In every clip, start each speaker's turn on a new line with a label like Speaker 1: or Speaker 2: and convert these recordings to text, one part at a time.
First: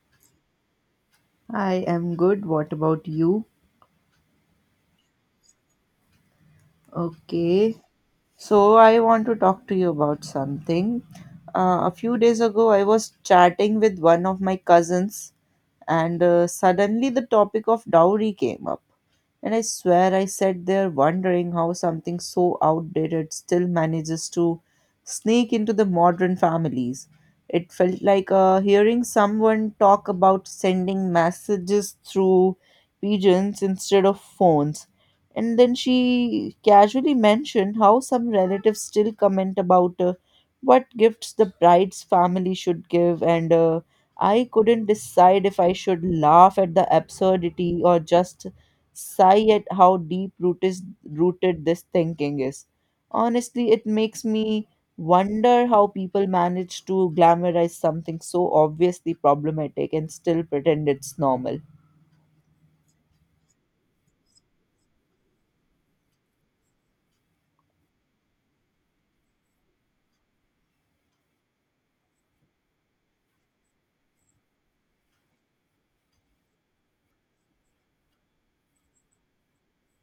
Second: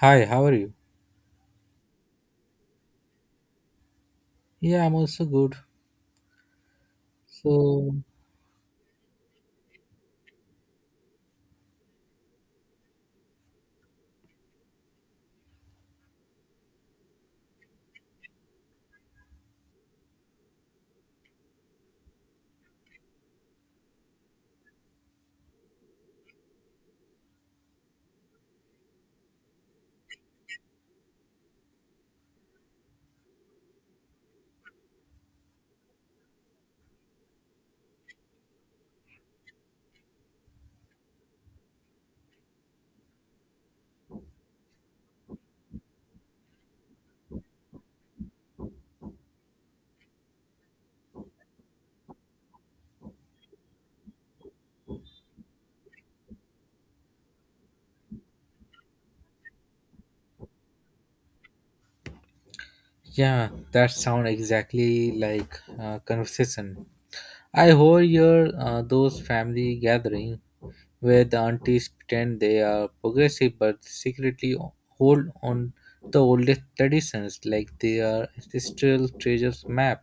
Speaker 1: Hi, how are you?
Speaker 2: I am good. What about you?
Speaker 1: Yeah, I'm also good.
Speaker 2: Okay.
Speaker 1: So,
Speaker 2: So I want to talk to you about something. A few days ago, I was chatting with one of my cousins, and suddenly the topic of dowry came up. And I swear I sat there wondering how something so outdated still manages to sneak into the modern families. It felt like hearing someone talk about sending messages through pigeons instead of phones. And then she casually mentioned how some relatives still comment about what gifts the bride's family should give, and I couldn't decide if I should laugh at the absurdity or just sigh at how deep rooted this thinking is. Honestly, it makes me wonder how people manage to glamorize something so obviously problematic and still pretend it's normal.
Speaker 1: yeah, that sound exactly like conversation. I overhear those family gathering where the aunties pretend they are progressive but secretly hold on the oldest traditions like they are ancestral treasures map.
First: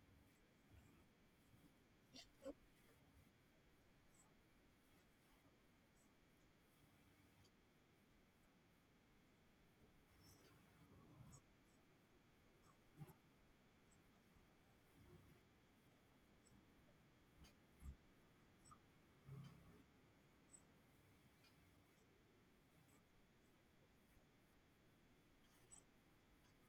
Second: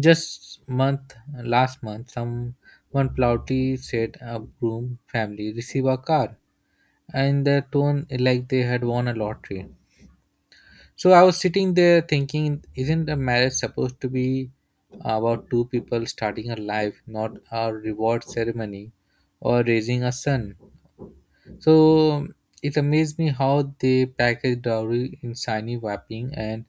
Speaker 1: Just month Last month, someone proudly said a groom family receive a car, and their tone like they had won a lottery. So I was sitting there thinking, isn't a marriage supposed to be about two people starting a life, not a reward ceremony or raising a son? So it amazed me how they package dowry in shiny wrapping and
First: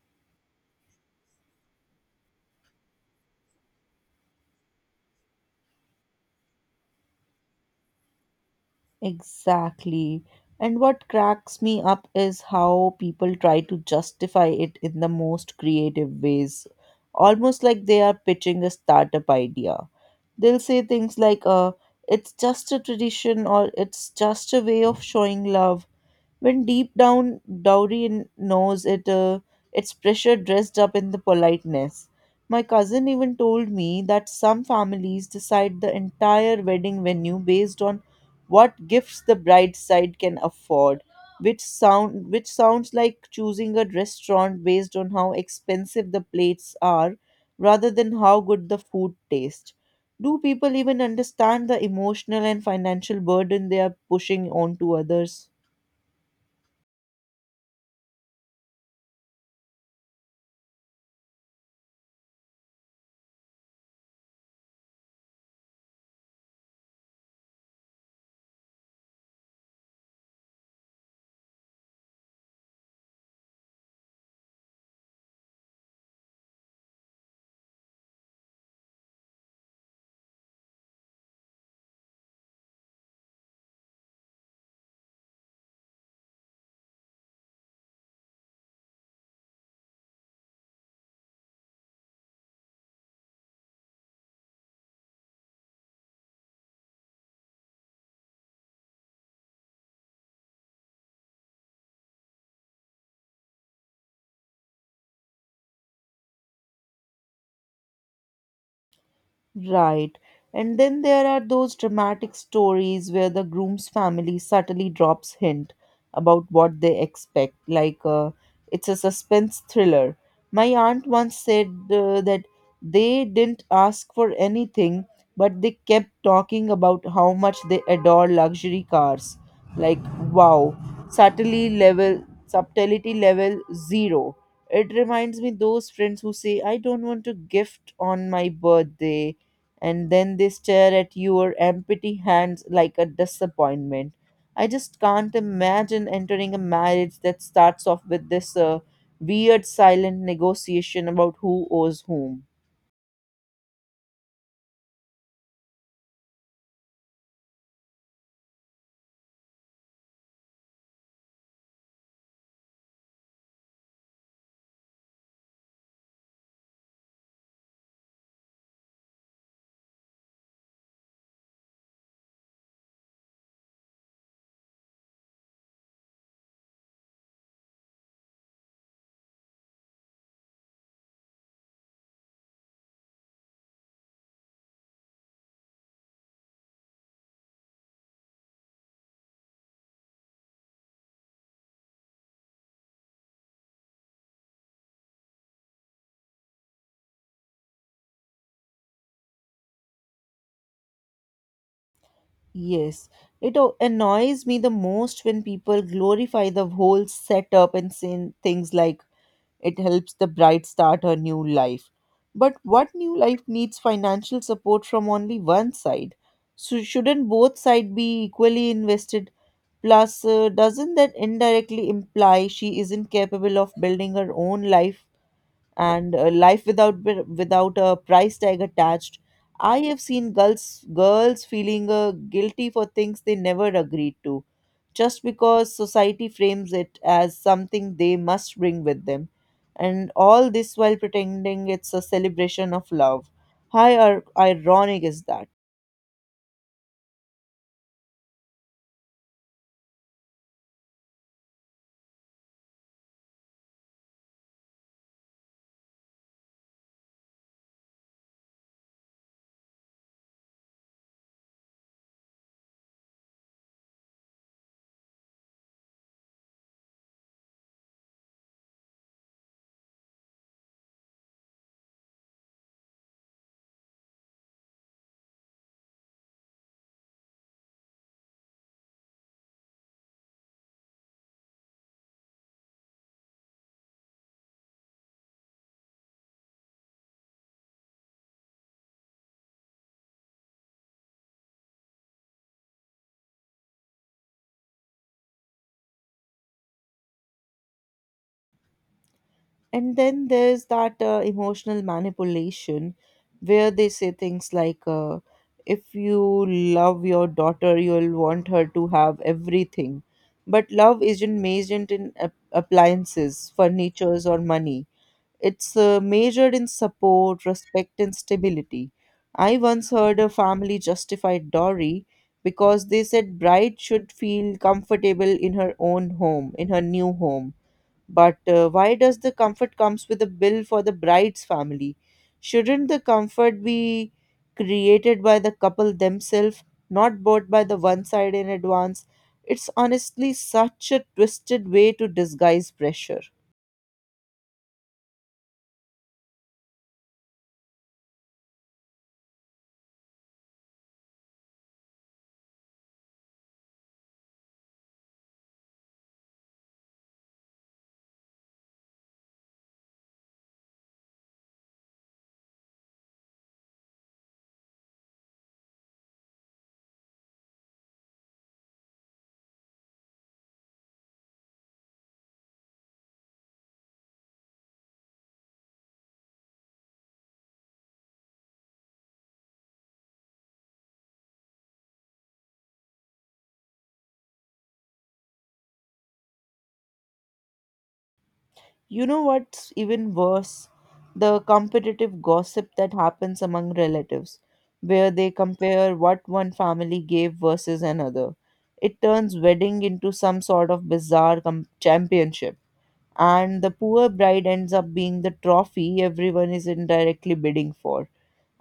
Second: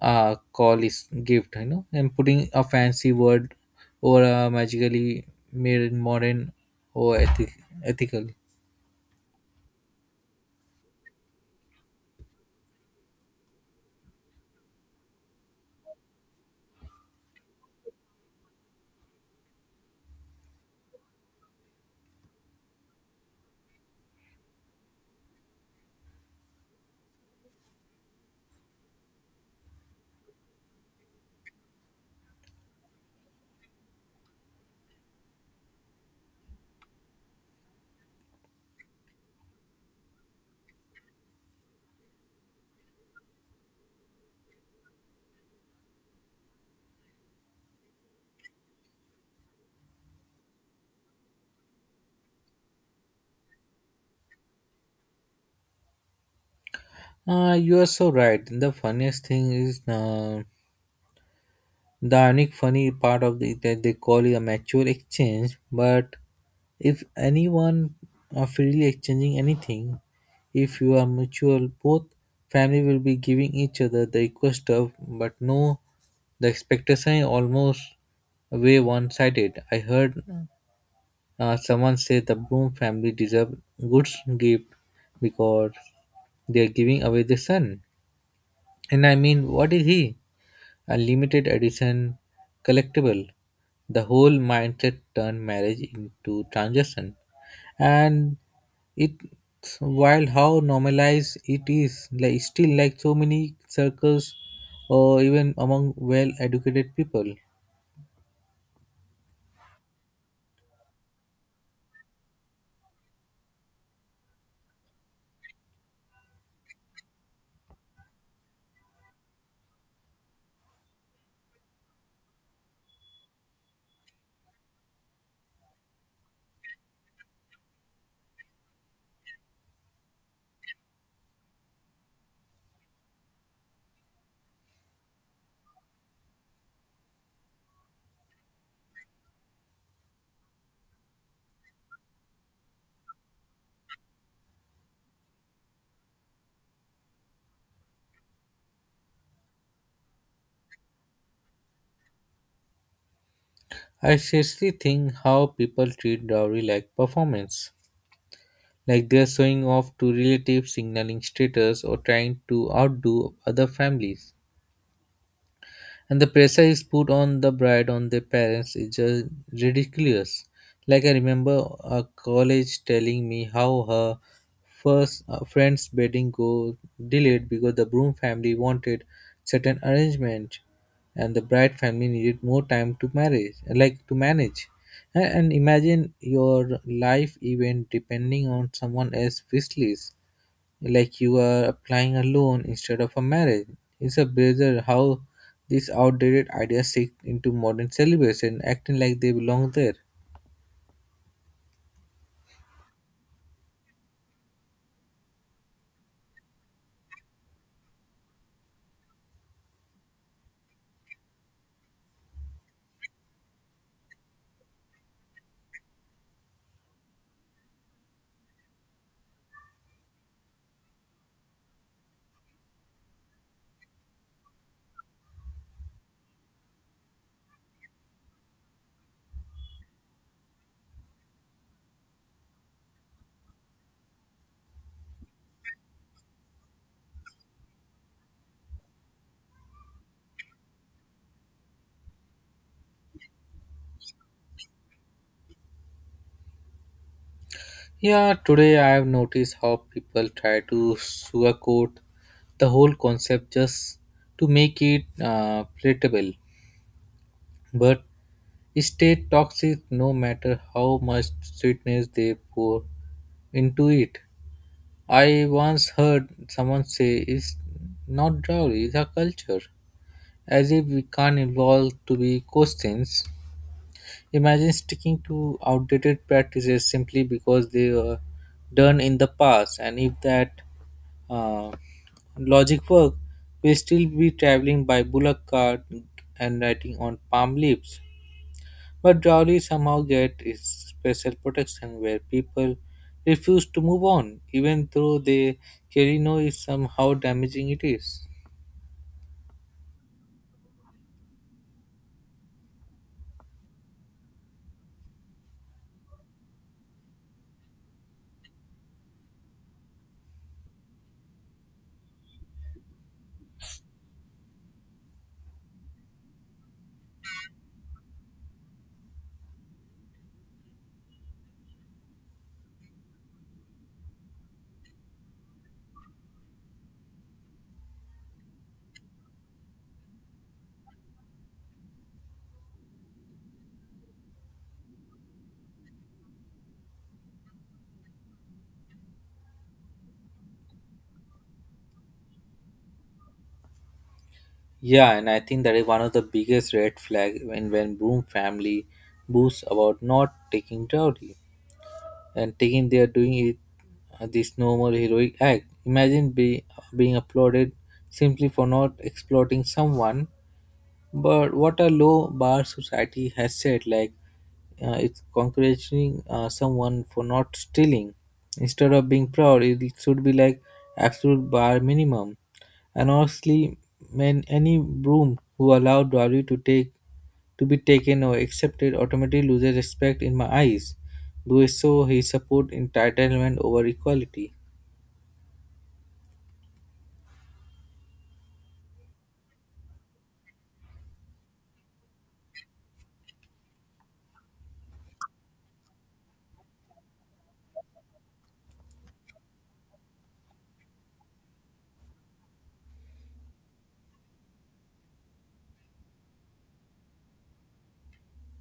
Speaker 1: call is gift, and putting a fancy word or a magically made in modern or ethical.
Speaker 2: Exactly. And what cracks me up is how people try to justify it in the most creative ways, almost like they are pitching a startup idea. They'll say things like, it's just a tradition, or it's just a way of showing love, when deep down Dowry knows it, it's pressure dressed up in the politeness. My cousin even told me that some families decide the entire wedding venue based on what gifts the bride side can afford, which sounds like choosing a restaurant based on how expensive the plates are rather than how good the food tastes. Do people even understand the emotional and financial burden they are pushing onto others?
Speaker 1: You are so right. The funniest thing is. The ironic funny part that they call it a mature exchange, but if anyone are freely exchanging anything, if you are mutual, both family will be giving each other the equal stuff, but no, the expectation is almost way one-sided. I heard someone say the Bloom family deserve good gift because they are giving away the sun. And I mean, what is he? A limited edition collectible. The whole mindset turned marriage into transaction, and it's wild how normalized it is. Like still, like so many circles, or even among well-educated people.
Speaker 2: Right. And then there are those dramatic stories where the groom's family subtly drops hint about what they expect, like it's a suspense thriller. My aunt once said that they didn't ask for anything, but they kept talking about how much they adore luxury cars. Like, wow, subtlety level zero. It reminds me those friends who say I don't want to gift on my birthday, and then they stare at your empty hands like a disappointment. I just can't imagine entering a marriage that starts off with this weird silent negotiation about who owes whom.
Speaker 1: I seriously think how people treat dowry like performance, like they're showing off to relatives, signaling status, or trying to outdo other families. And the pressure is put on the bride on their parents is just ridiculous. Like I remember a college telling me how her first friend's wedding go delayed because the groom family wanted certain arrangement and the bride family needed more time to marriage like to manage, and imagine your life event depending on someone else's wish list like you are applying a loan instead of a marriage. It's a bizarre how these outdated ideas sink into modern celebration, acting like they belong there.
Speaker 2: Yes, it annoys me the most when people glorify the whole setup and saying things like, it helps the bride start her new life. But what new life needs financial support from only one side? So shouldn't both sides be equally invested? Plus, doesn't that indirectly imply she isn't capable of building her own life and life without without a price tag attached? I have seen girls feeling guilty for things they never agreed to, just because society frames it as something they must bring with them, and all this while pretending it's a celebration of love. How ironic is that?
Speaker 1: Yeah, today I have noticed how people try to sugarcoat the whole concept just to make it palatable, but it stay toxic no matter how much sweetness they pour into it. I once heard someone say it's not dowry, it's a culture. As if we can't evolve to be questions. Imagine sticking to outdated practices simply because they were done in the past, and if that uh, logic worked, we still be traveling by bullock cart and writing on palm leaves. But Drawley somehow get its special protection where people refuse to move on, even though they clearly know is somehow damaging it is.
Speaker 2: And then there's that emotional manipulation where they say things like, if you love your daughter, you'll want her to have everything. But love isn't measured in appliances, furnitures, or money. It's measured in support, respect, and stability. I once heard a family justify dowry because they said bride should feel comfortable in her own home, in her new home, but why does the comfort comes with a bill for the bride's family? Shouldn't the comfort be created by the couple themselves, not bought by the one side in advance? It's honestly such a twisted way to disguise pressure.
Speaker 1: Yeah, and I think that is one of the biggest red flag when Broom family boasts about not taking dowry and taking they are doing it this normal heroic act. Imagine being applauded simply for not exploiting someone. But what a low bar society has set. Like it's congratulating someone for not stealing. Instead of being proud, it should be like absolute bar minimum. And honestly, man, any broom who allowed dowry to be taken or accepted automatically loses respect in my eyes. Because so he support entitlement over equality.
Speaker 2: You know what's even worse? The competitive gossip that happens among relatives, where they compare what one family gave versus another. It turns wedding into some sort of bizarre championship, and the poor bride ends up being the trophy everyone is indirectly bidding for.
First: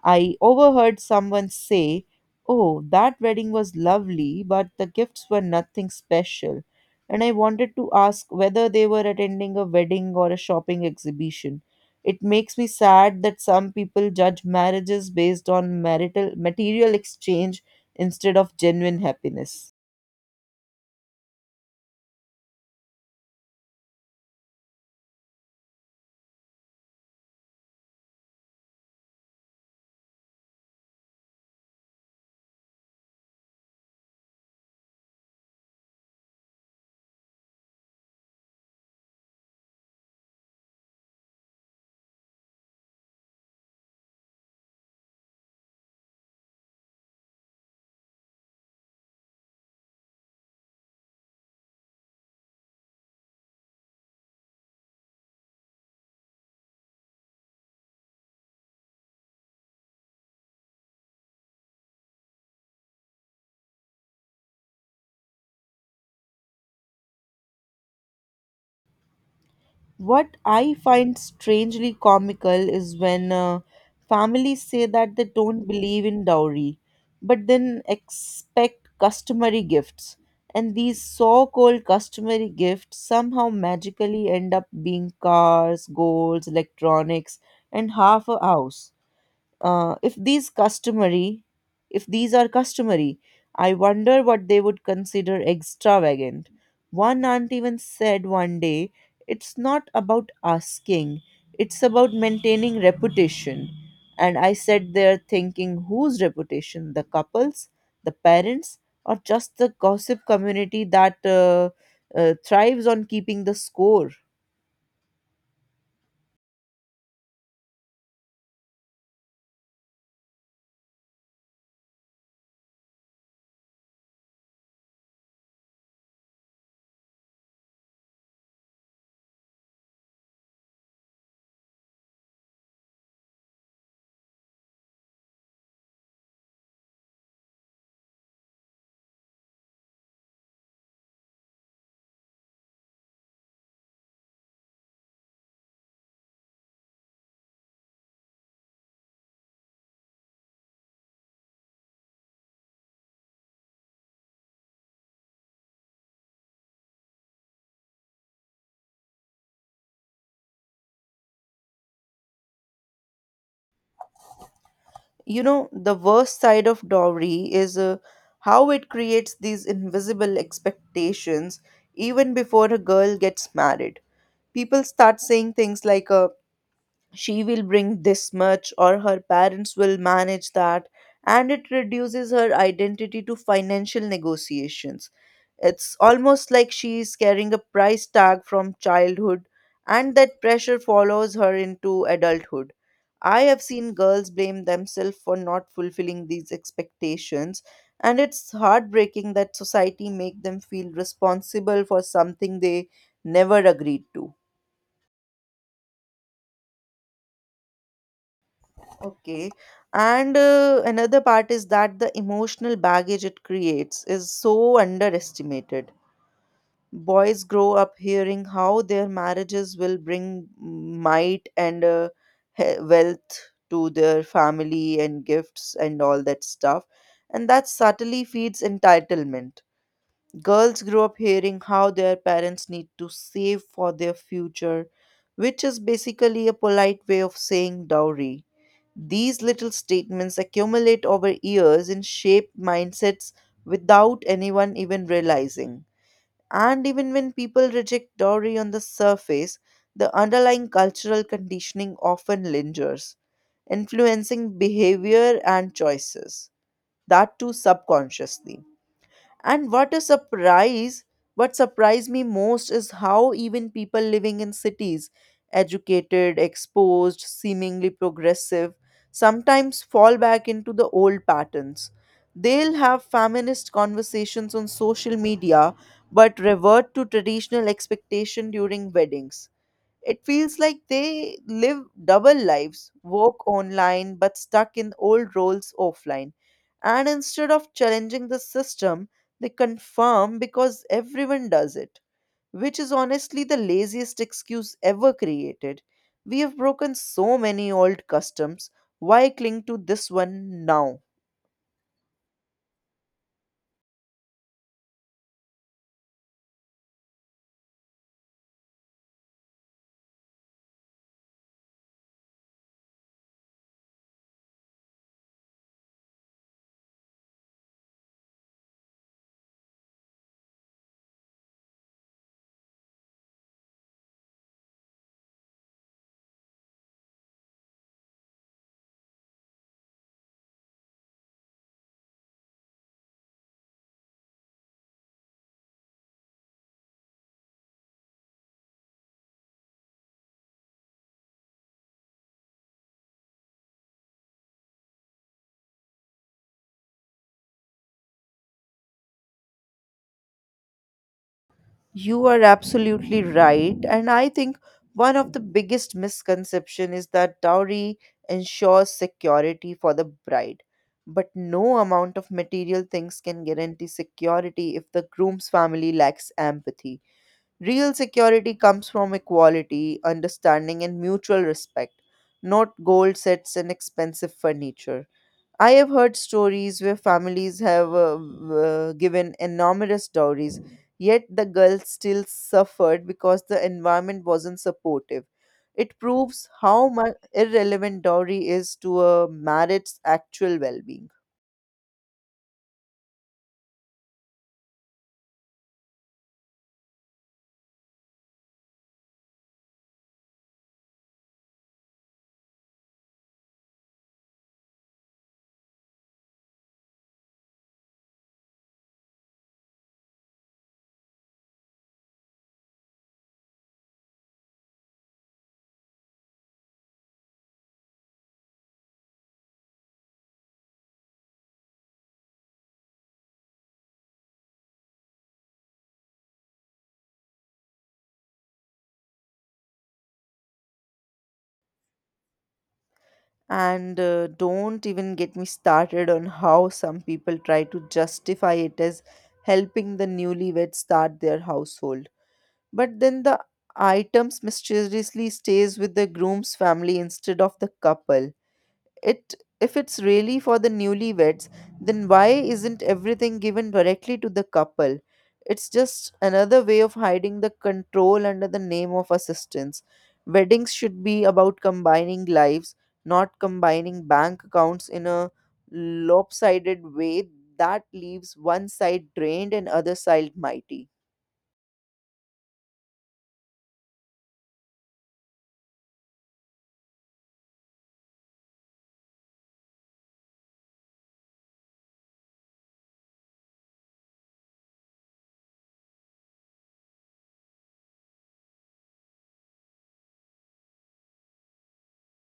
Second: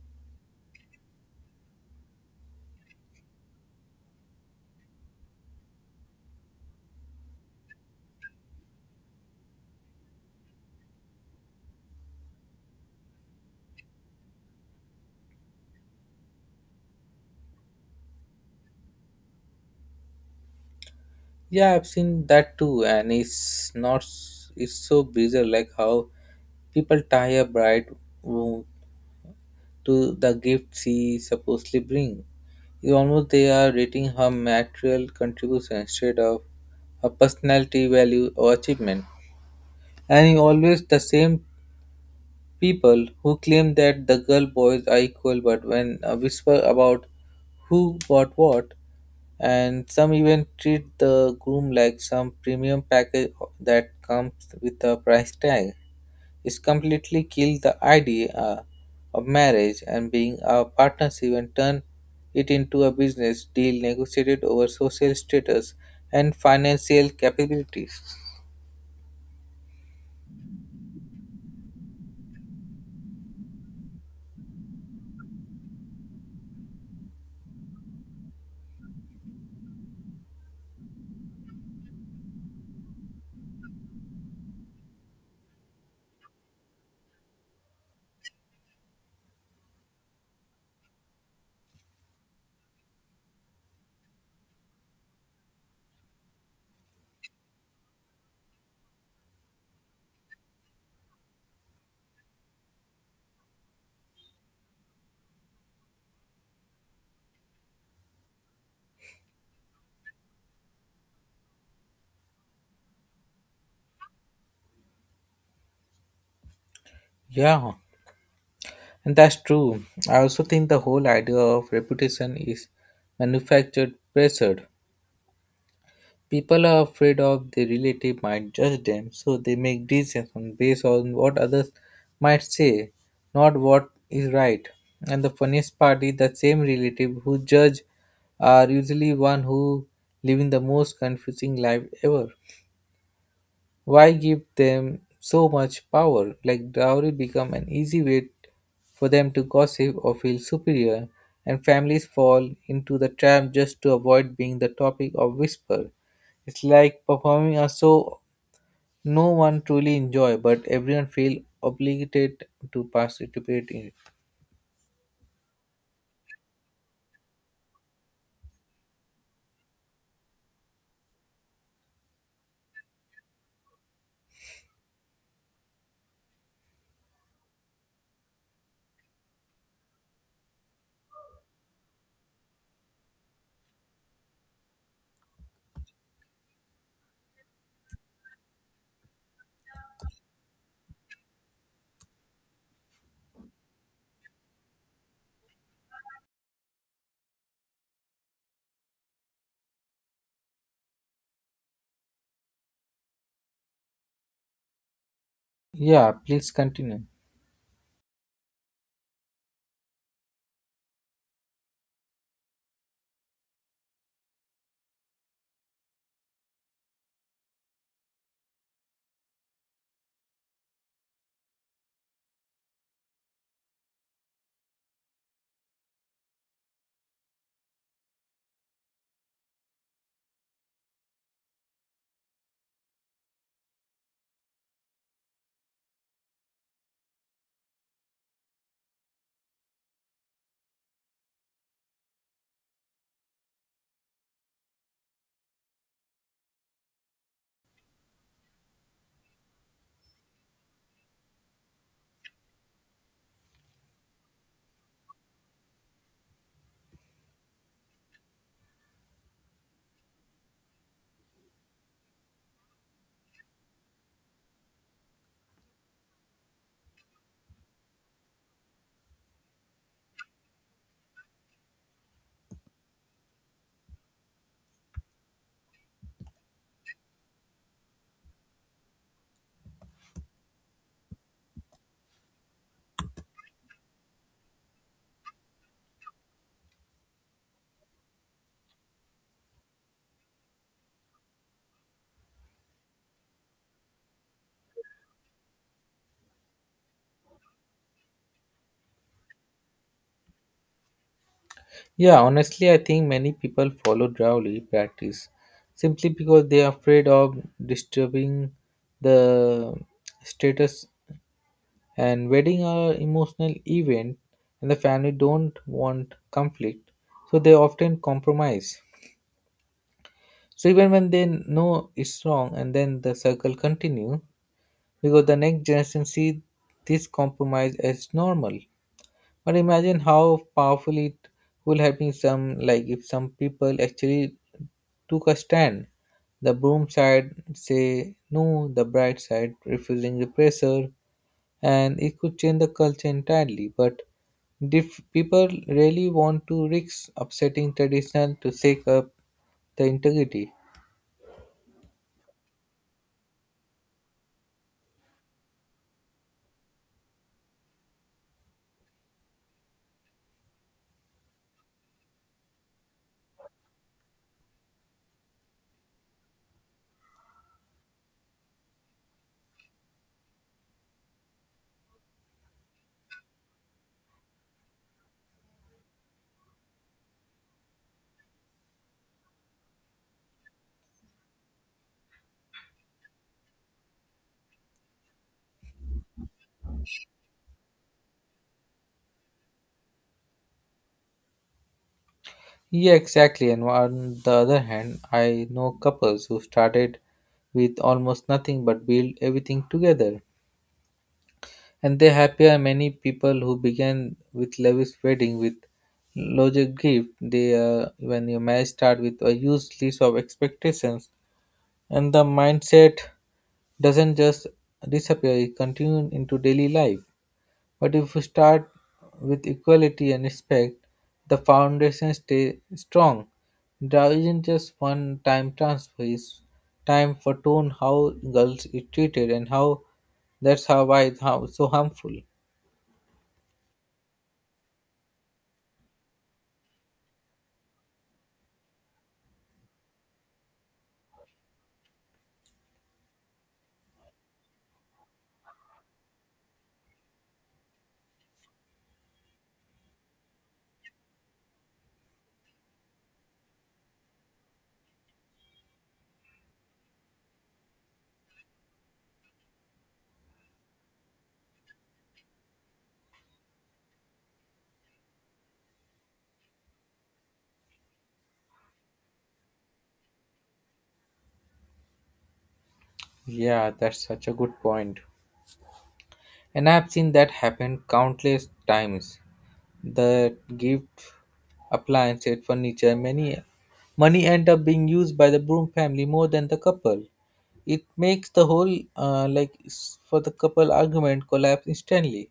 Speaker 2: I overheard someone say, oh, that wedding was lovely, but the gifts were nothing special. And I wanted to ask whether they were attending a wedding or a shopping exhibition. It makes me sad that some people judge marriages based on marital material exchange instead of genuine happiness.
Speaker 1: Yeah, I've seen that too, and it's not it's so bizarre like how people tie a bride womb to the gift she supposedly bring. It's almost they are rating her material contribution instead of her personality, value, or achievement. And he always the same. People who claim that the girl boys are equal, but when whisper about who bought what, and some even treat the groom like some premium package that comes with a price tag. It's completely killed the idea of marriage and being a partnership and turn it into a business deal negotiated over social status and financial capabilities.
Speaker 2: What I find strangely comical is when families say that they don't believe in dowry, but then expect customary gifts. And these so called customary gifts somehow magically end up being cars, golds, electronics, and half a house. uh, if these customary if these are customary, I wonder what they would consider extravagant. One aunt even said one day, it's not about asking, it's about maintaining reputation. And I sat there thinking, whose reputation? The couples, the parents, or just the gossip community that thrives on keeping the score?
Speaker 1: Yeah. And that's true. I also think the whole idea of reputation is manufactured pressure. People are afraid of their relative might judge them, so they make decisions based on what others might say, not what is right. And the funniest part is the same relative who judge are usually one who living the most confusing life ever. Why give them so much power? Like dowry become an easy way for them to gossip or feel superior, and families fall into the trap just to avoid being the topic of whisper. It's like performing a show no one truly enjoy, but everyone feel obligated to participate in. It.
Speaker 2: You know the worst side of dowry is how it creates these invisible expectations even before a girl gets married. People start saying things like, she will bring this much, or her parents will manage that. And it reduces her identity to financial negotiations. It's almost like she is carrying a price tag from childhood, and that pressure follows her into adulthood. I have seen girls blame themselves for not fulfilling these expectations, and it's heartbreaking that society make them feel responsible for something they never agreed to.
Speaker 1: Yeah, please continue.
Speaker 2: Okay. And another part is that the emotional baggage it creates is so underestimated. Boys grow up hearing how their marriages will bring might and wealth to their family and gifts and all that stuff. And that subtly feeds entitlement. Girls grow up hearing how their parents need to save for their future, which is basically a polite way of saying dowry. These little statements accumulate over years and shape mindsets without anyone even realizing. And even when people reject dowry on the surface, the underlying cultural conditioning often lingers, influencing behavior and choices, that too subconsciously. And what a surprise! What surprised me most is how even people living in cities, educated, exposed, seemingly progressive, sometimes fall back into the old patterns. They'll have feminist conversations on social media but revert to traditional expectation during weddings. It feels like they live double lives, work online but stuck in old roles offline. And instead of challenging the system, they confirm because everyone does it, which is honestly the laziest excuse ever created. We have broken so many old customs. Why cling to this one now?
Speaker 1: Yeah, honestly, I think many people follow Drawly practice simply because they are afraid of disturbing the status, and wedding are emotional event, and the family don't want conflict, so they often compromise, so even when they know it's wrong, and then the circle continue because the next generation see this compromise as normal. But imagine how powerful it would have been some like if some people actually took a stand. The broom side say no, the bright side refusing the pressure, and it could change the culture entirely. But if people really want to risk upsetting traditional to shake up the integrity.
Speaker 2: You are absolutely right. And I think one of the biggest misconception is that dowry ensures security for the bride. But no amount of material things can guarantee security if the groom's family lacks empathy. Real security comes from equality, understanding, and mutual respect, not gold sets and expensive furniture. I have heard stories where families have given enormous dowries, yet the girl still suffered because the environment wasn't supportive. It proves how much irrelevant dowry is to a marriage's actual well being.
Speaker 1: Yeah, exactly. And on the other hand, I know couples who started with almost nothing but built everything together. And they happier many people who began with lavish wedding with larger gift they when your marriage start with a huge list of expectations and the mindset doesn't just disappear, it continues into daily life. But if you start with equality and respect, the foundation stay strong. There isn't just one time transfer. It's time for tone how girls is treated and how that's how why it's how so harmful.
Speaker 2: And don't even get me started on how some people try to justify it as helping the newlyweds start their household. But then the items mysteriously stays with the groom's family instead of the couple. It if it's really for the newlyweds, then why isn't everything given directly to the couple? It's just another way of hiding the control under the name of assistance. Weddings should be about combining lives, not combining bank accounts in a lopsided way that leaves one side drained and other side mighty.
Speaker 1: Yeah, that's such a good point. And I've seen that happen countless times. The gift appliances, furniture, many money end up being used by the broom family more than the couple. It makes the whole like for the couple argument collapse instantly,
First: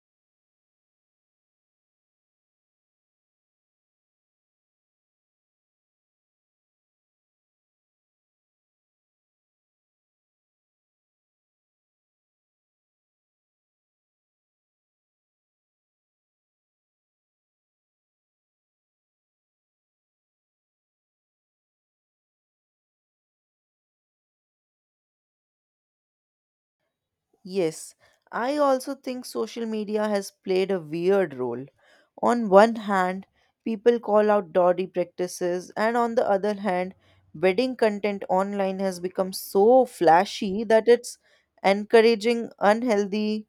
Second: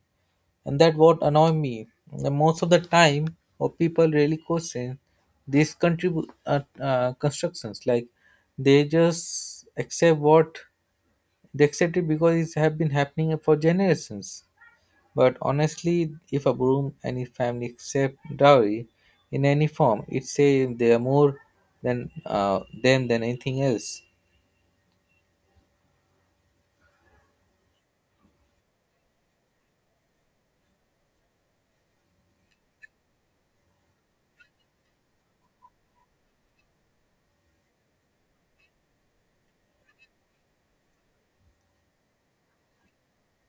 Speaker 1: and that what annoy me. The most of the time, or people really question these constructions. Like they just accept what they accept it because it's have been happening for generations. But honestly, if a broom any family accept dowry in any form, it say they are more than them than anything else.
Speaker 2: Yes, I also think social media has played a weird role. On one hand, people call out dodgy practices, and on the other hand, wedding content online has become so flashy that it's encouraging unhealthy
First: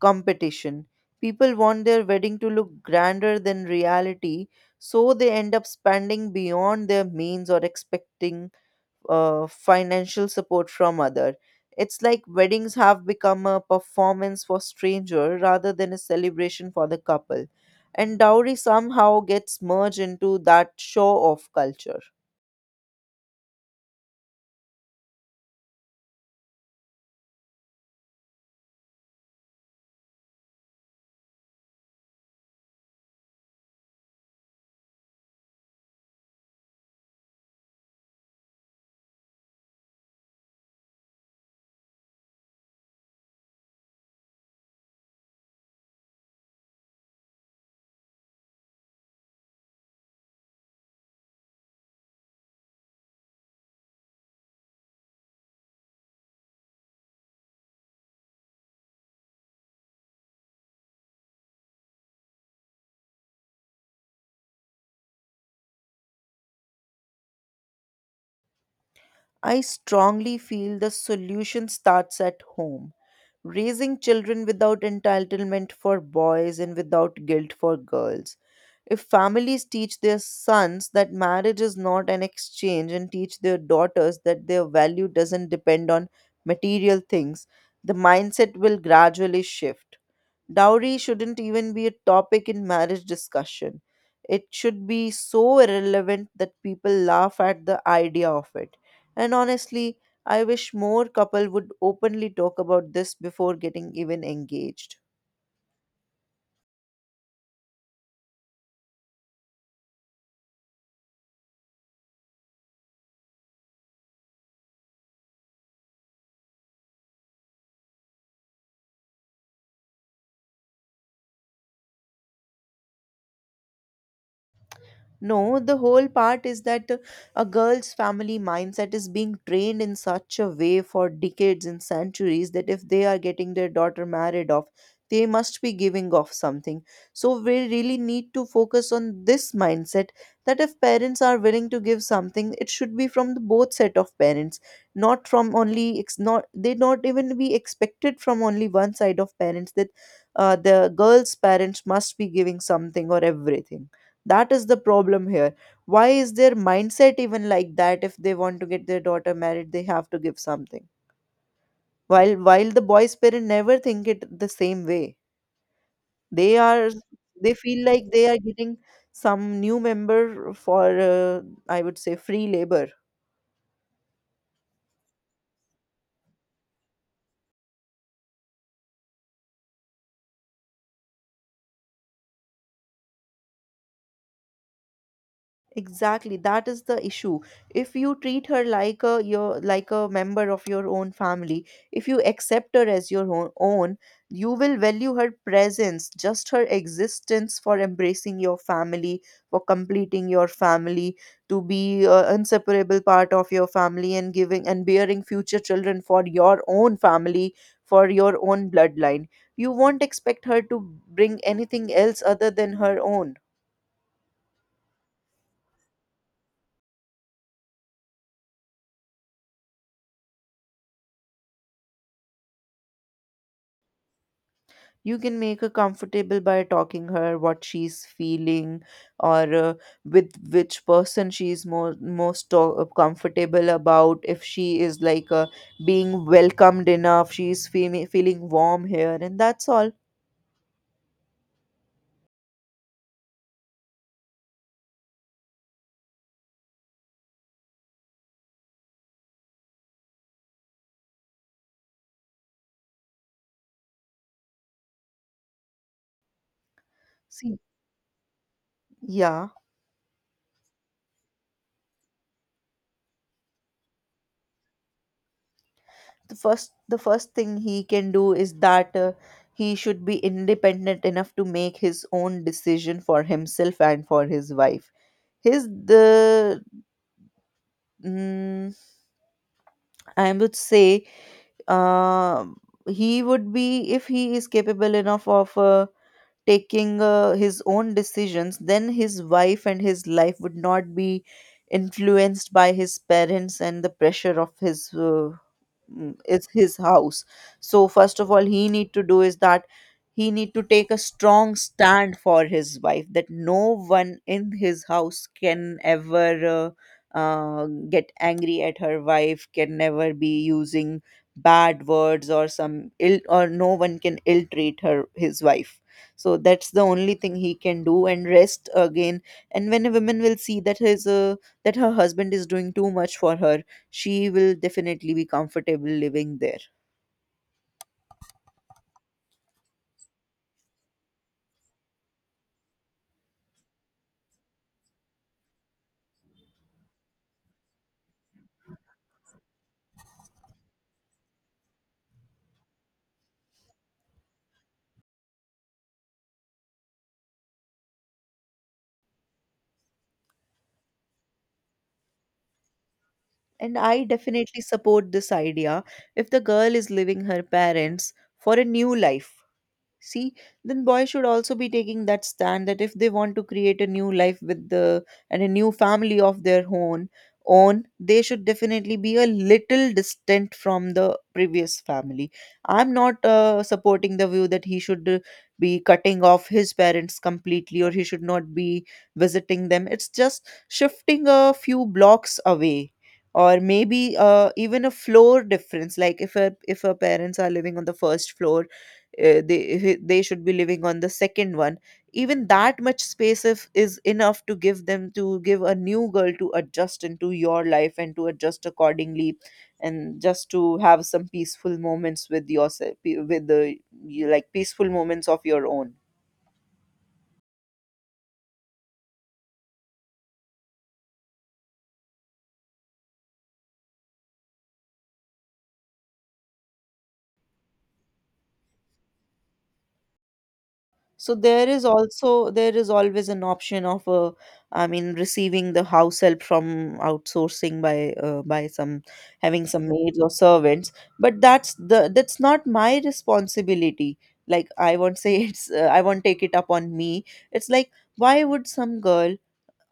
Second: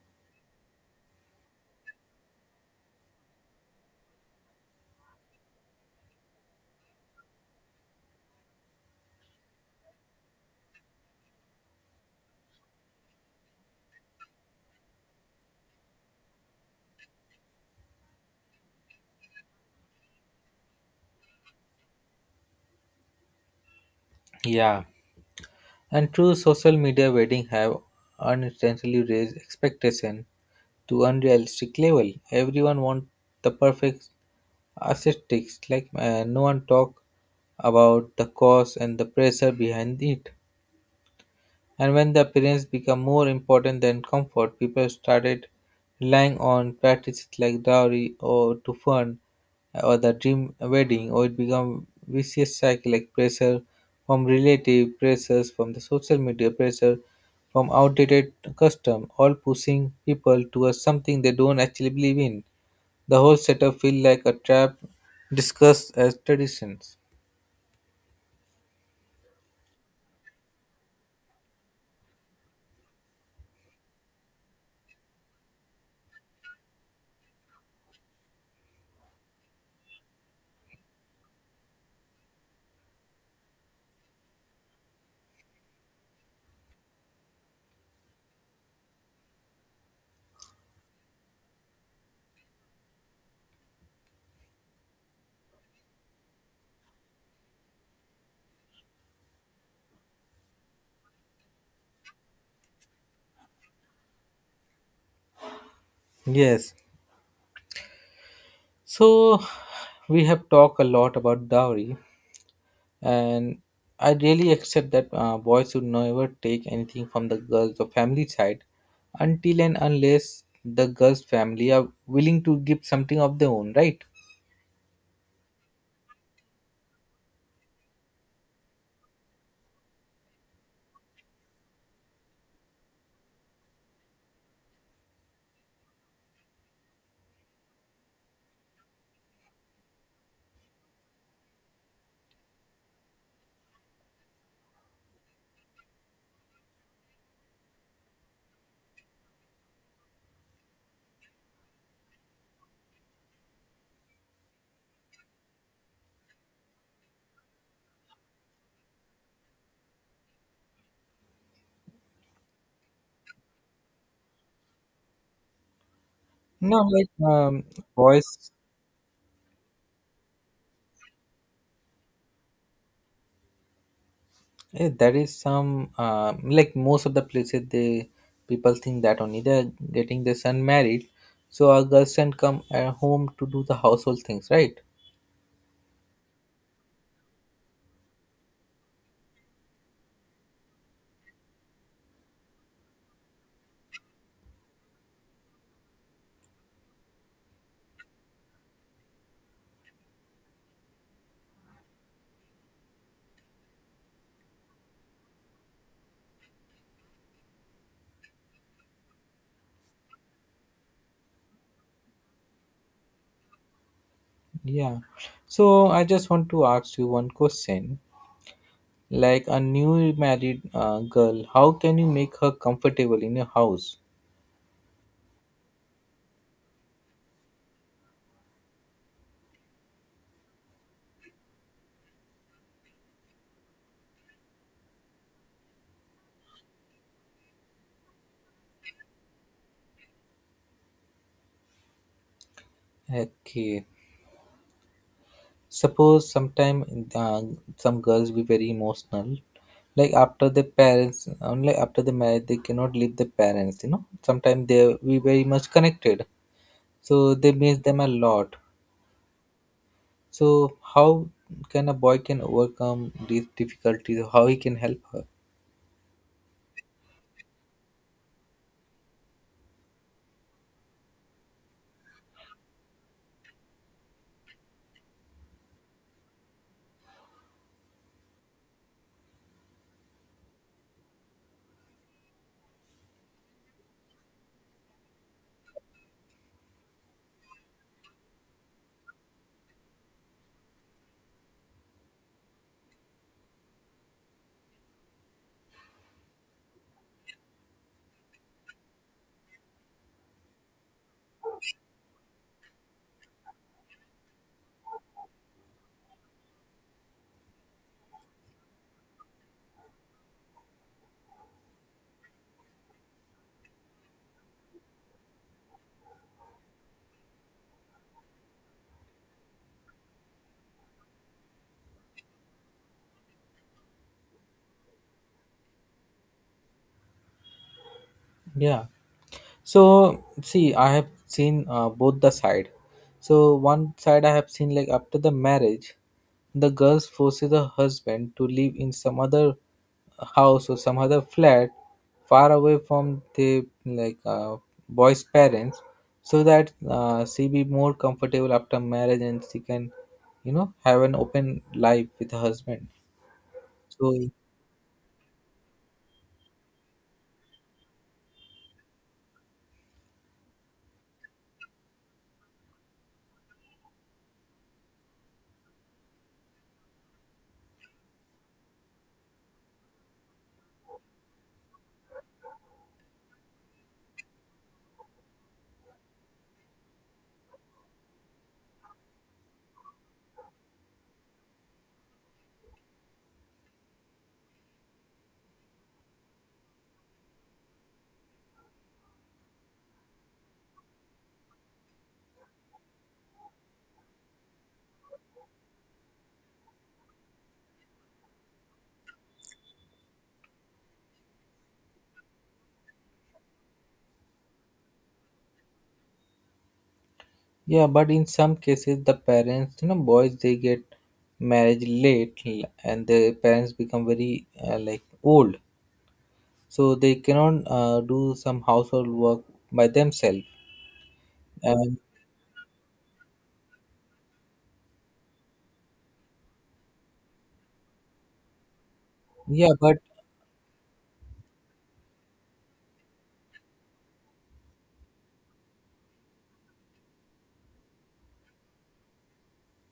Speaker 2: competition. People want their wedding to look grander than reality, so they end up spending beyond their means or expecting financial support from other. It's like weddings have become a performance for stranger rather than a celebration for the couple, and dowry somehow gets merged into that show off culture.
Speaker 1: Yeah, and true social media wedding have unintentionally raised expectation to unrealistic level. Everyone want the perfect aesthetics, like no one talk about the cause and the pressure behind it. And when the appearance became more important than comfort, people started relying on practices like dowry or to fund or the dream wedding, or it became vicious cycle like pressure from relative pressures from the social media pressure from outdated custom, all pushing people towards something they don't actually believe in. The whole setup feel like a trap discussed as traditions.
Speaker 2: I strongly feel the solution starts at home, raising children without entitlement for boys and without guilt for girls. If families teach their sons that marriage is not an exchange and teach their daughters that their value doesn't depend on material things, the mindset will gradually shift. Dowry shouldn't even be a topic in marriage discussion. It should be so irrelevant that people laugh at the idea of it. And honestly, I wish more couple would openly talk about this before getting even engaged.
Speaker 1: Yes. So we have talked a lot about dowry, and I really accept that boys should never take anything from the girls or family side until and unless the girls' family are willing to give something of their own, right?
Speaker 2: No, the whole part is that a girl's family mindset is being trained in such a way for decades and centuries that if they are getting their daughter married off, they must be giving off something. So we really need to focus on this mindset, that if parents are willing to give something, it should be from the both set of parents, not from only not even be expected from only one side of parents, that the girl's parents must be giving something or everything. That is the problem here. Why is their mindset even like that? If they want to get their daughter married, they have to give something, while the boys parent never think it the same way. They
Speaker 1: No,
Speaker 2: are
Speaker 1: like
Speaker 2: they feel like
Speaker 1: boys,
Speaker 2: they are getting some new member for, uh, I would say, free labor.
Speaker 1: eh, there is some like most of the places they people think that only they're getting their son married, so our girls can come home to do the household things, right?
Speaker 2: Exactly, that is the issue. If you treat her like a your like a member of your own family, if you accept her as your own, you will value her presence, just her existence for embracing your family, for completing your family, to be an inseparable part of your family, and giving and bearing future children for your own family, for your own bloodline. You won't expect her to bring anything else other than her own.
Speaker 1: Yeah. So I just want to ask you one question. Like a new married girl, how can you make her comfortable in your house?
Speaker 2: You can make her comfortable by talking her what she's feeling, or with which person she's more most to- comfortable about. If she is, like, being welcomed enough, she's feeling warm here, and that's all.
Speaker 1: Okay. Suppose sometime some girls be very emotional. Like after the parents, only after the marriage, they cannot leave the parents. You know, sometimes they be very much connected, so they
Speaker 2: See,
Speaker 1: miss them a lot.
Speaker 2: yeah,
Speaker 1: So how can a boy can overcome these difficulties? How he can help her?
Speaker 2: the first thing he can do is that, he should be independent enough to make his own decision for himself and for his wife. His the mm, I would say, uh, he would be if he is capable enough of taking his own decisions, then his wife and his life would not be influenced by his parents and the pressure of his, it's his house. So first of all, he need to do is that he need to take a strong stand for his wife, that no one in his house can ever get angry at her. Wife can never be using bad words or some ill, or no one can ill treat her, his wife. So that's the only thing he can do, and rest again. And when a woman will see that his that her husband is doing too much for her, she will definitely be comfortable living there.
Speaker 1: Yeah. So see, I have seen both the side. So one side I have seen like after the marriage, the girls forces the husband to live in some other house or some other flat far away from the like boy's parents so that she be more comfortable after marriage, and she can you know have an open life with her husband
Speaker 2: And I
Speaker 1: so.
Speaker 2: definitely support this idea, if the girl is leaving her parents for a new life. See, then boys should also be taking that stand, that if they want to create a new life with the and a new family of their own, they should definitely be a little distant from the previous family. I'm not supporting the view that he should, be cutting off his parents completely, or he should not be visiting them. It's just shifting a few blocks away, or maybe, even a floor difference, like if her parents are living on the first floor, they should be living on the second one. Even that much space, if is enough, to give them, to give a new girl, to adjust into your life and to adjust accordingly, and just to have some peaceful moments with yourself, with the you like peaceful moments of your own.
Speaker 1: Yeah, but in some cases, the parents, you know, boys they get married and their parents become very like old, so they cannot do some household work by themselves.
Speaker 2: So
Speaker 1: And
Speaker 2: there is always an option of, I mean, receiving the house help from outsourcing by, by some, having
Speaker 1: yeah,
Speaker 2: some
Speaker 1: but
Speaker 2: maids or servants. But that's not my responsibility. Like, I won't say. It's, I won't take it up on me. It's like, why would some girl,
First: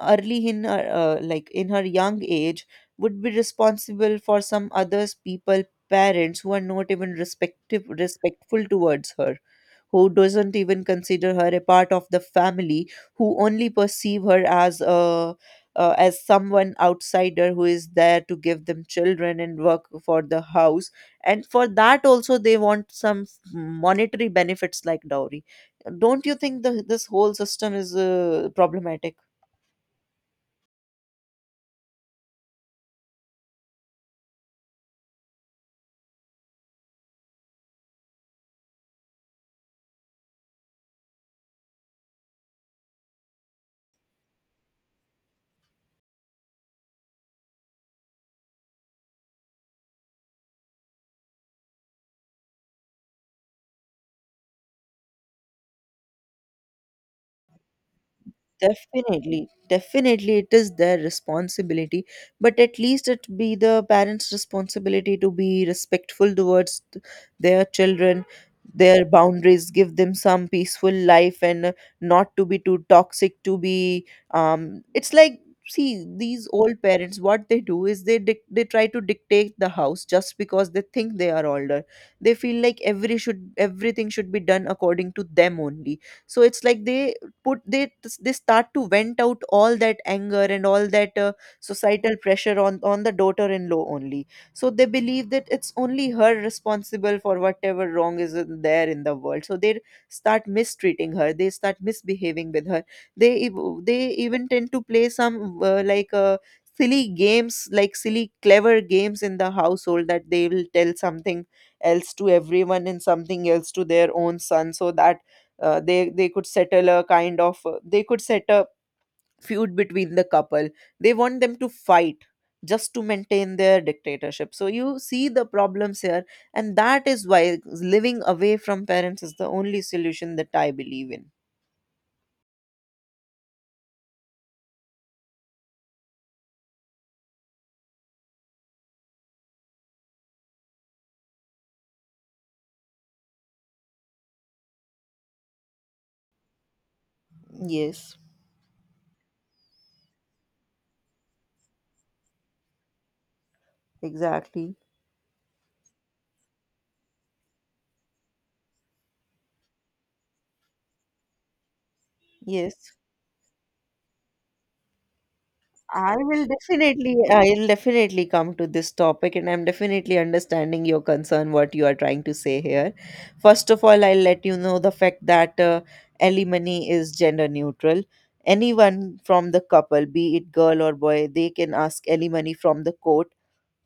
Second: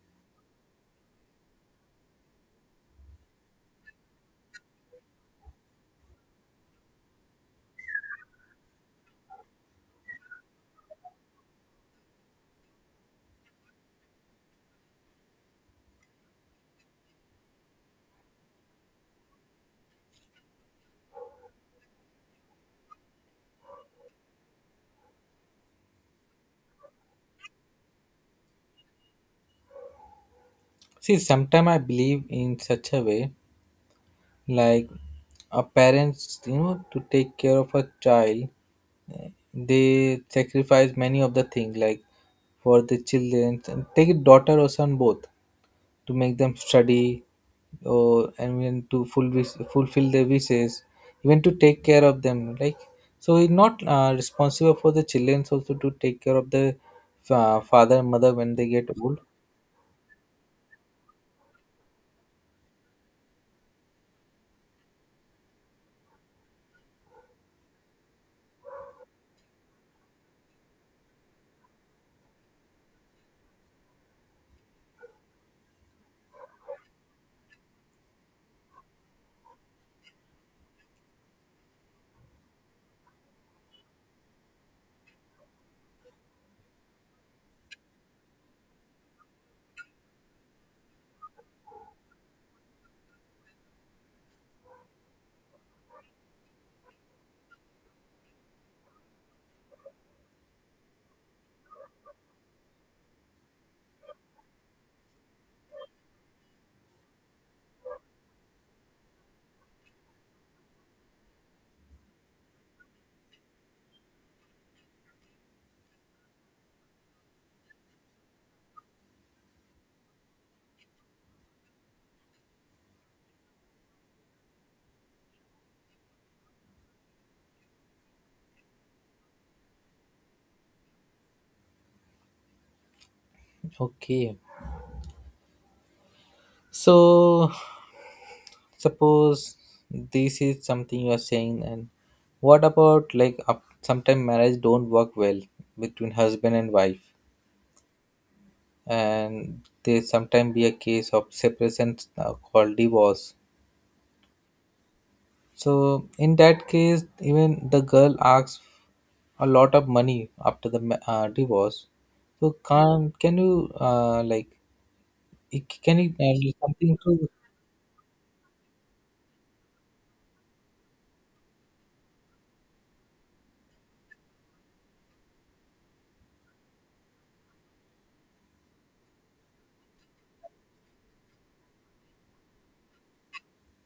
Speaker 2: early in her, like in her young age, would be responsible for some others people parents, who are not even respective respectful towards her, who doesn't even consider her a part of the family, who only perceive her as a, as someone outsider, who is there to give them children and work for the house? And for that also, they want some monetary benefits, like dowry. Don't you think this whole system is, problematic?
Speaker 1: see, sometimes I believe in such a way like a parents, you know, to take care of a child, uh, they sacrifice many of the things like for the children. Take daughter or son both. To make them study or and even to fulfill their wishes even to take care of them like so he's not responsible for the children also to take care of the father and mother when they get old.
Speaker 2: Definitely, definitely, it is their responsibility, but at least it be the parents' responsibility to be respectful towards their children, their boundaries, give them some peaceful life, and, not to be too toxic. To be, it's like, see, these old parents, what they do is they try to dictate the house, just because they think they are older. They feel like everything should be done according to them only. So it's like they put they start to vent out all that anger and all that, societal pressure on the daughter-in-law only. So they believe that it's only her responsible for whatever wrong is there in the world, so they start mistreating her, they start misbehaving with her. They even tend to play some, silly games, like silly clever games in the household, that they will tell something else to everyone and something else to their own son, so that, they could settle a kind of they could set a feud between the couple. They want them to fight, just to maintain their dictatorship. So you see the problems here, and that is why living away from parents is the only solution that I believe in.
Speaker 1: Okay, so suppose this is something you are saying and what about like up sometimes marriage don't work well between husband and wife,
Speaker 2: Yes,
Speaker 1: and there sometimes be a case of separation called divorce.
Speaker 2: exactly.
Speaker 1: So in that case, even the girl asks a lot of money after the divorce. So
Speaker 2: Yes,
Speaker 1: can you like can you do something to?
Speaker 2: I'll definitely come to this topic, and I'm definitely understanding your concern, what you are trying to say here. First of all, I'll let you know the fact that, alimony is gender neutral. Anyone from the couple, be it girl or boy, they can ask alimony from the court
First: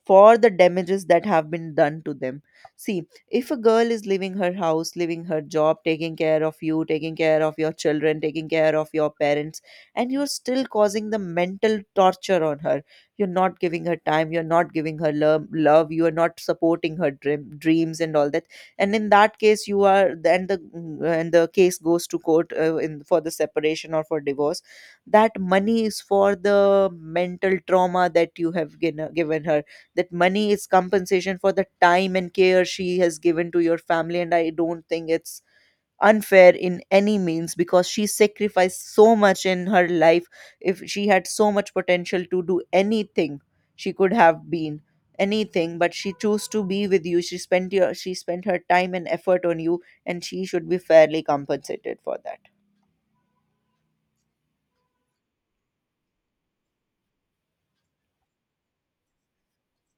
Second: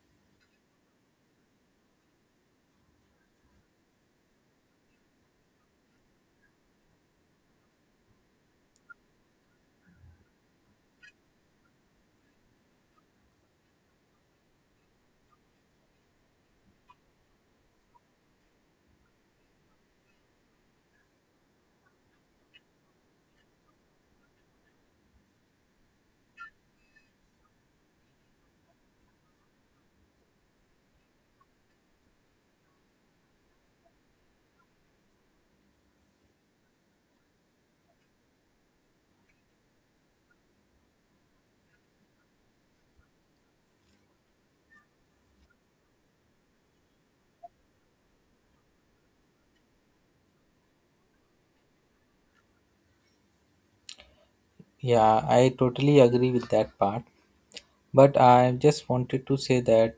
Speaker 2: for the damages that have been done to them. See, if a girl is leaving her house, leaving her job, taking care of you, taking care of your children, taking care of your parents, and you're still causing the mental torture on her, you're not giving her time, you're not giving her love, you are not supporting her dreams and all that. And in that case, you are then the and the case goes to court, in for the separation or for divorce. That money is for the mental trauma that you have given her. That money is compensation for the time and care she has given to your family, and I don't think it's unfair in any means, because she sacrificed so much in her life. If she had so much potential to do anything, she could have been anything, but she chose to be with you. She spent her time and effort on you, and she should be fairly compensated for that.
Speaker 1: Yeah, I totally agree with that part. But I just wanted to say that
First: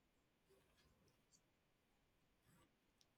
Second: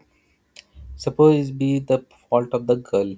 Speaker 1: suppose it be the fault of the girl.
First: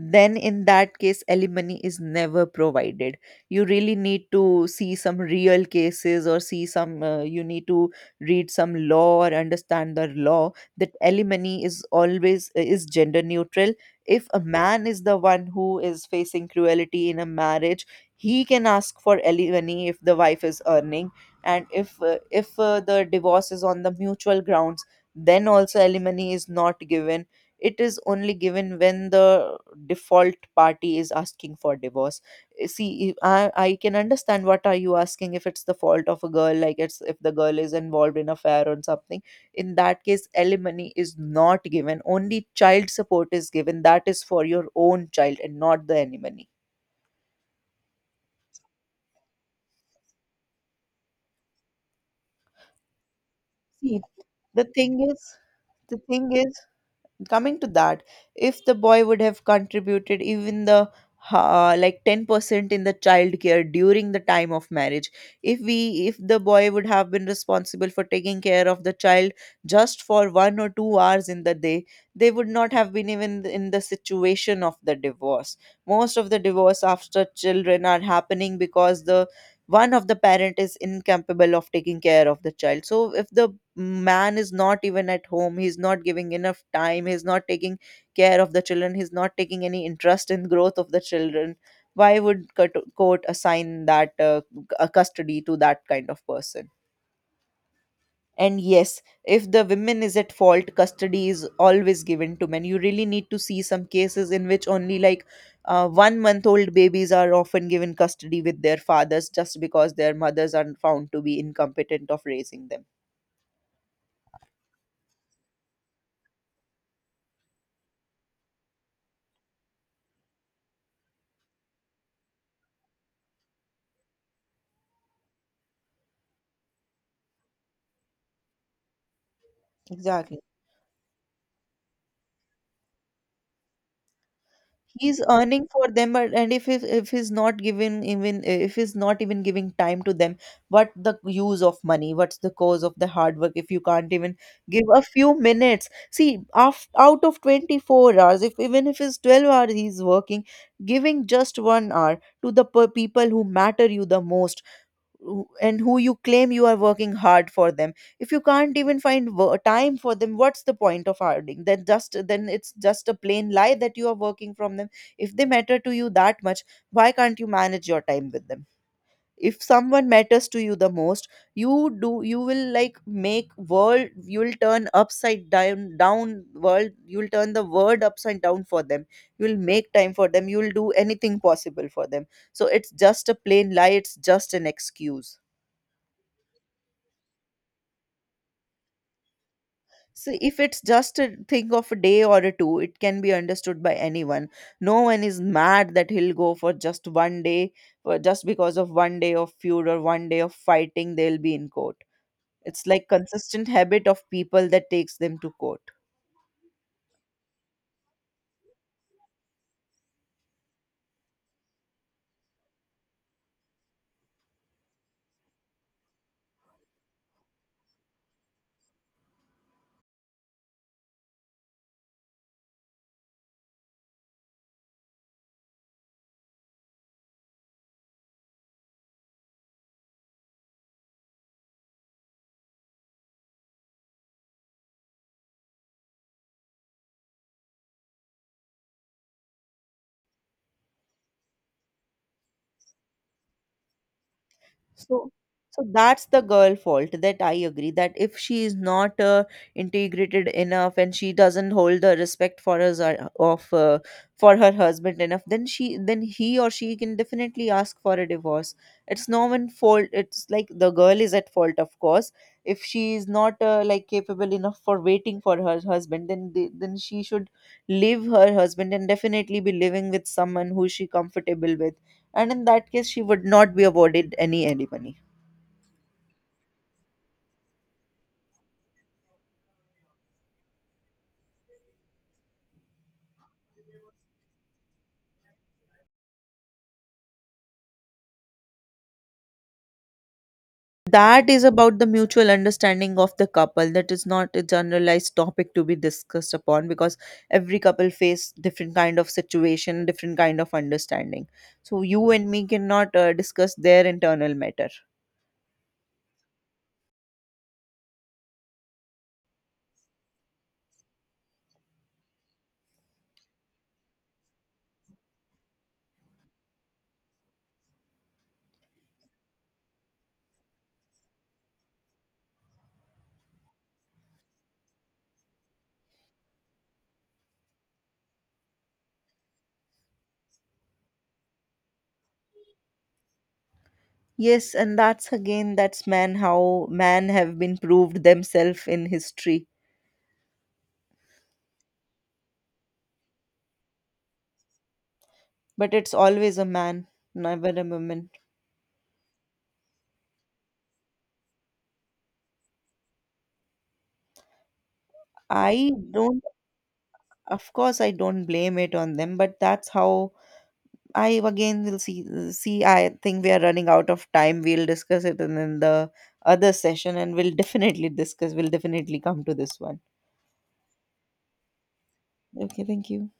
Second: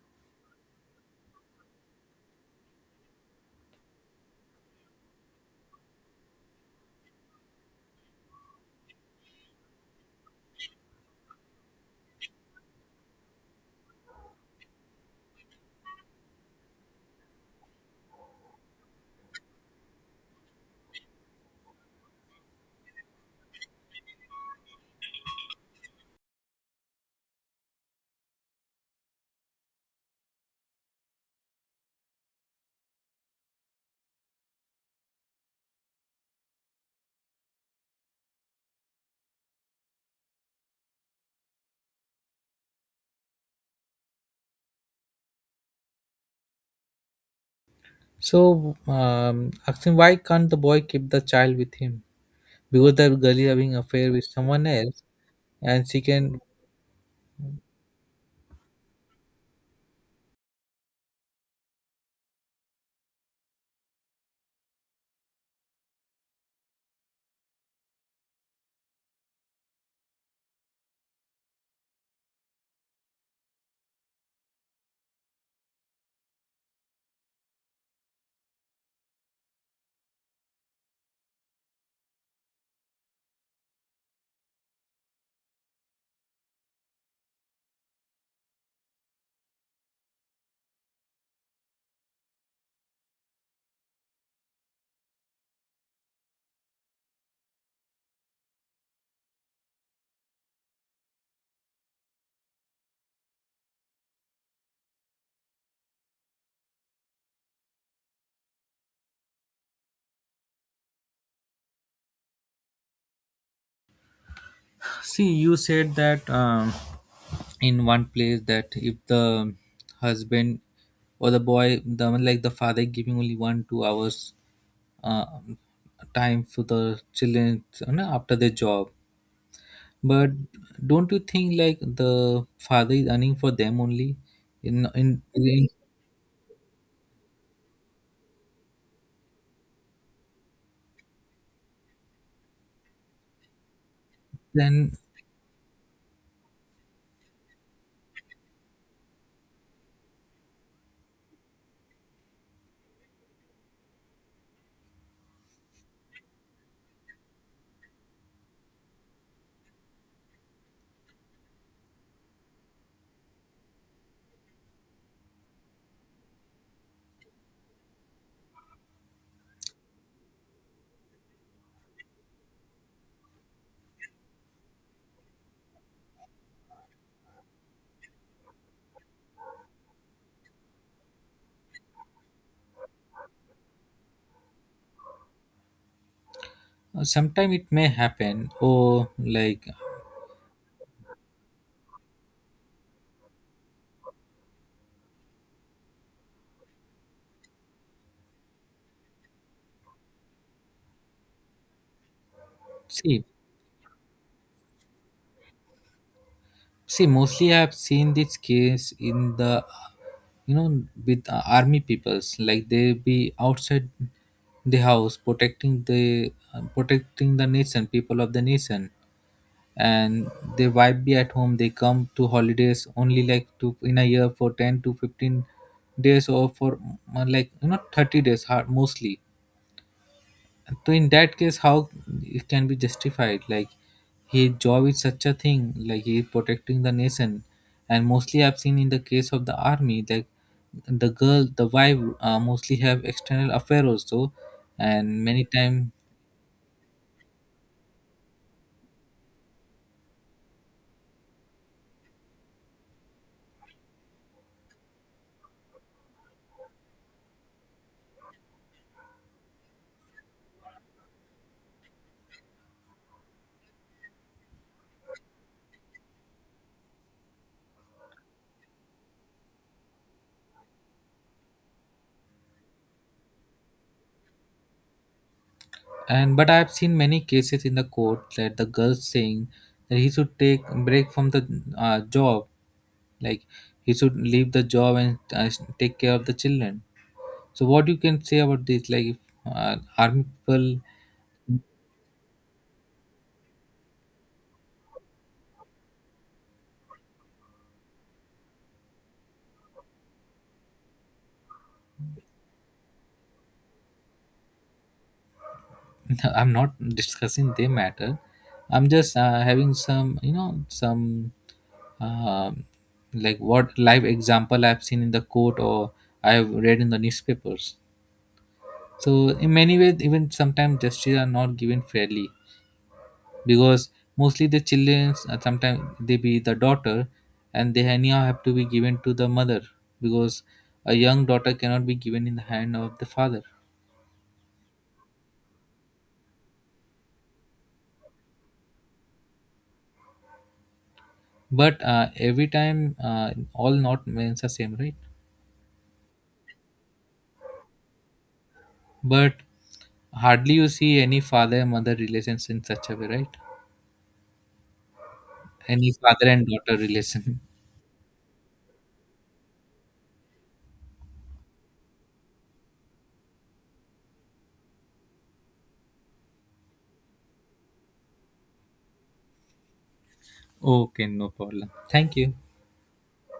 Speaker 2: Then in that case, alimony is never provided. You really need to see some real cases, or see some, you need to read some law or understand the law, that alimony is always, is gender neutral. If a man is the one who is facing cruelty in a marriage, he can ask for alimony if the wife is earning. And if, the divorce is on the mutual grounds, then also alimony is not given. It is only given when the default party is asking for divorce. Eh, see, I can understand what are you asking. If it's the fault of a girl, like, it's, if the girl is involved in affair or something, in that case alimony is not given, only child support is given, that is for your own child and not the alimony.
Speaker 1: So asking why can't the boy keep the child with him? Because the girl is having
Speaker 2: See,
Speaker 1: affair with someone
Speaker 2: the
Speaker 1: else,
Speaker 2: thing is,
Speaker 1: and
Speaker 2: the
Speaker 1: she
Speaker 2: thing
Speaker 1: can
Speaker 2: is coming to that, if the boy would have contributed even the, like, 10% in the child care during the time of marriage, if we if the boy would have been responsible for taking care of the child just for 1 or 2 hours in the day, they would not have been even in the situation of the divorce. Most of the divorce after children are happening because the one of the parent is incapable of taking care of the child. So if the man is not even at home, he's not giving enough time, he's not taking care of the children, he's not taking any interest in growth of the children, why would court assign a custody to that kind of person? And yes, if the women is at fault, custody is always given to men. You really need to see some cases in which only, like, 1-month old babies are often given custody with their fathers, just because their mothers are found to be incompetent of raising them.
Speaker 1: see. You said that. In one place that if the husband or the boy the like the father giving only one two hours uh, time for the children you know, after their job, but
Speaker 2: Exactly.
Speaker 1: don't you think like the father is earning for them only
Speaker 2: He's earning
Speaker 1: in
Speaker 2: for them, but — and if he's not given, even if he's not even giving time to them, what the use of money? What's the cause of the hard work, if you can't even give
Speaker 1: then
Speaker 2: a few minutes? See, af out of 24 hours, if even if it's 12 hours he's working, giving just 1 hour to the people who matter you the most, and who you claim you are working hard for them, if you can't even find time for them, what's the point of harding then? Just then, it's just a plain lie that you are working from them. If they matter to you that much, why can't you manage your time with them? If someone matters to you the most, you do you will, like, make world you'll turn upside down down world you'll turn the world upside down for them. You'll make time for them, you'll do anything possible for them. So it's just a plain lie, it's just an excuse.
Speaker 1: sometimes it may happen or like
Speaker 2: So, if it's just a thing of a day or a two, it can be understood by anyone. No one is mad that he'll go for just one day, for just because of one day of feud or one day of fighting, they'll be in court. It's like
Speaker 1: see.
Speaker 2: consistent habit of people that takes them to court.
Speaker 1: See, mostly I have seen this case in the, you know, with army peoples. Like they be outside the house protecting the nation, people of the nation, and they wife be at home. They come to holidays only like to in a year for 10 to 15 days or for like you know 30 days mostly, so in that case, how it can be justified? Like his job is such a thing, like he is protecting the nation, and mostly I've seen in the case of the army, like the girl, the wife, mostly have external affair also, and
Speaker 2: So,
Speaker 1: many
Speaker 2: so,
Speaker 1: time
Speaker 2: that's the girl fault that I agree, that if she is not, integrated enough, and she doesn't hold the respect for us, of for her husband enough, then she then he or she can definitely ask for a divorce. It's no one fault. It's like the girl is at fault, of course. If she is not like capable enough for waiting for her husband, then then she should leave her husband, and definitely be living with someone who she comfortable with. And in that case, she would not be awarded any alimony.
Speaker 1: and but I've seen many cases in the court that the girls saying that he should take break from the job, like he should leave the job and take care of the children. So what you can say about this? Like if, army people.
Speaker 2: That is about the mutual understanding of the couple. That is not a generalized topic to be discussed upon, because every couple face different kind of situation, different kind of understanding. So you and me cannot, discuss their internal matter.
Speaker 1: I'm not discussing their matter. I'm just having some, you know, some um like what live example I've seen in the court or I've read in the newspapers. So in many ways, even sometimes justice are not given fairly because mostly the children sometimes they be the daughter and they anyhow have to be given to the mother because a young daughter cannot be given in the hand of the father.
Speaker 2: Yes, and that's again, that's man, how man have been proved themselves in history.
Speaker 1: But every time, all not men are same, right?
Speaker 2: But it's always a man, never a woman.
Speaker 1: But hardly you see any father mother relations in such a way, right?
Speaker 2: I
Speaker 1: Any father
Speaker 2: don't —
Speaker 1: and daughter relation.
Speaker 2: of course, I don't blame it on them, but that's how I again will see. See, I think we are running out of time. We'll discuss it in the other session, and we'll definitely come to this one.
Speaker 1: okay, no problem. Thank you.
Speaker 2: Okay, thank you.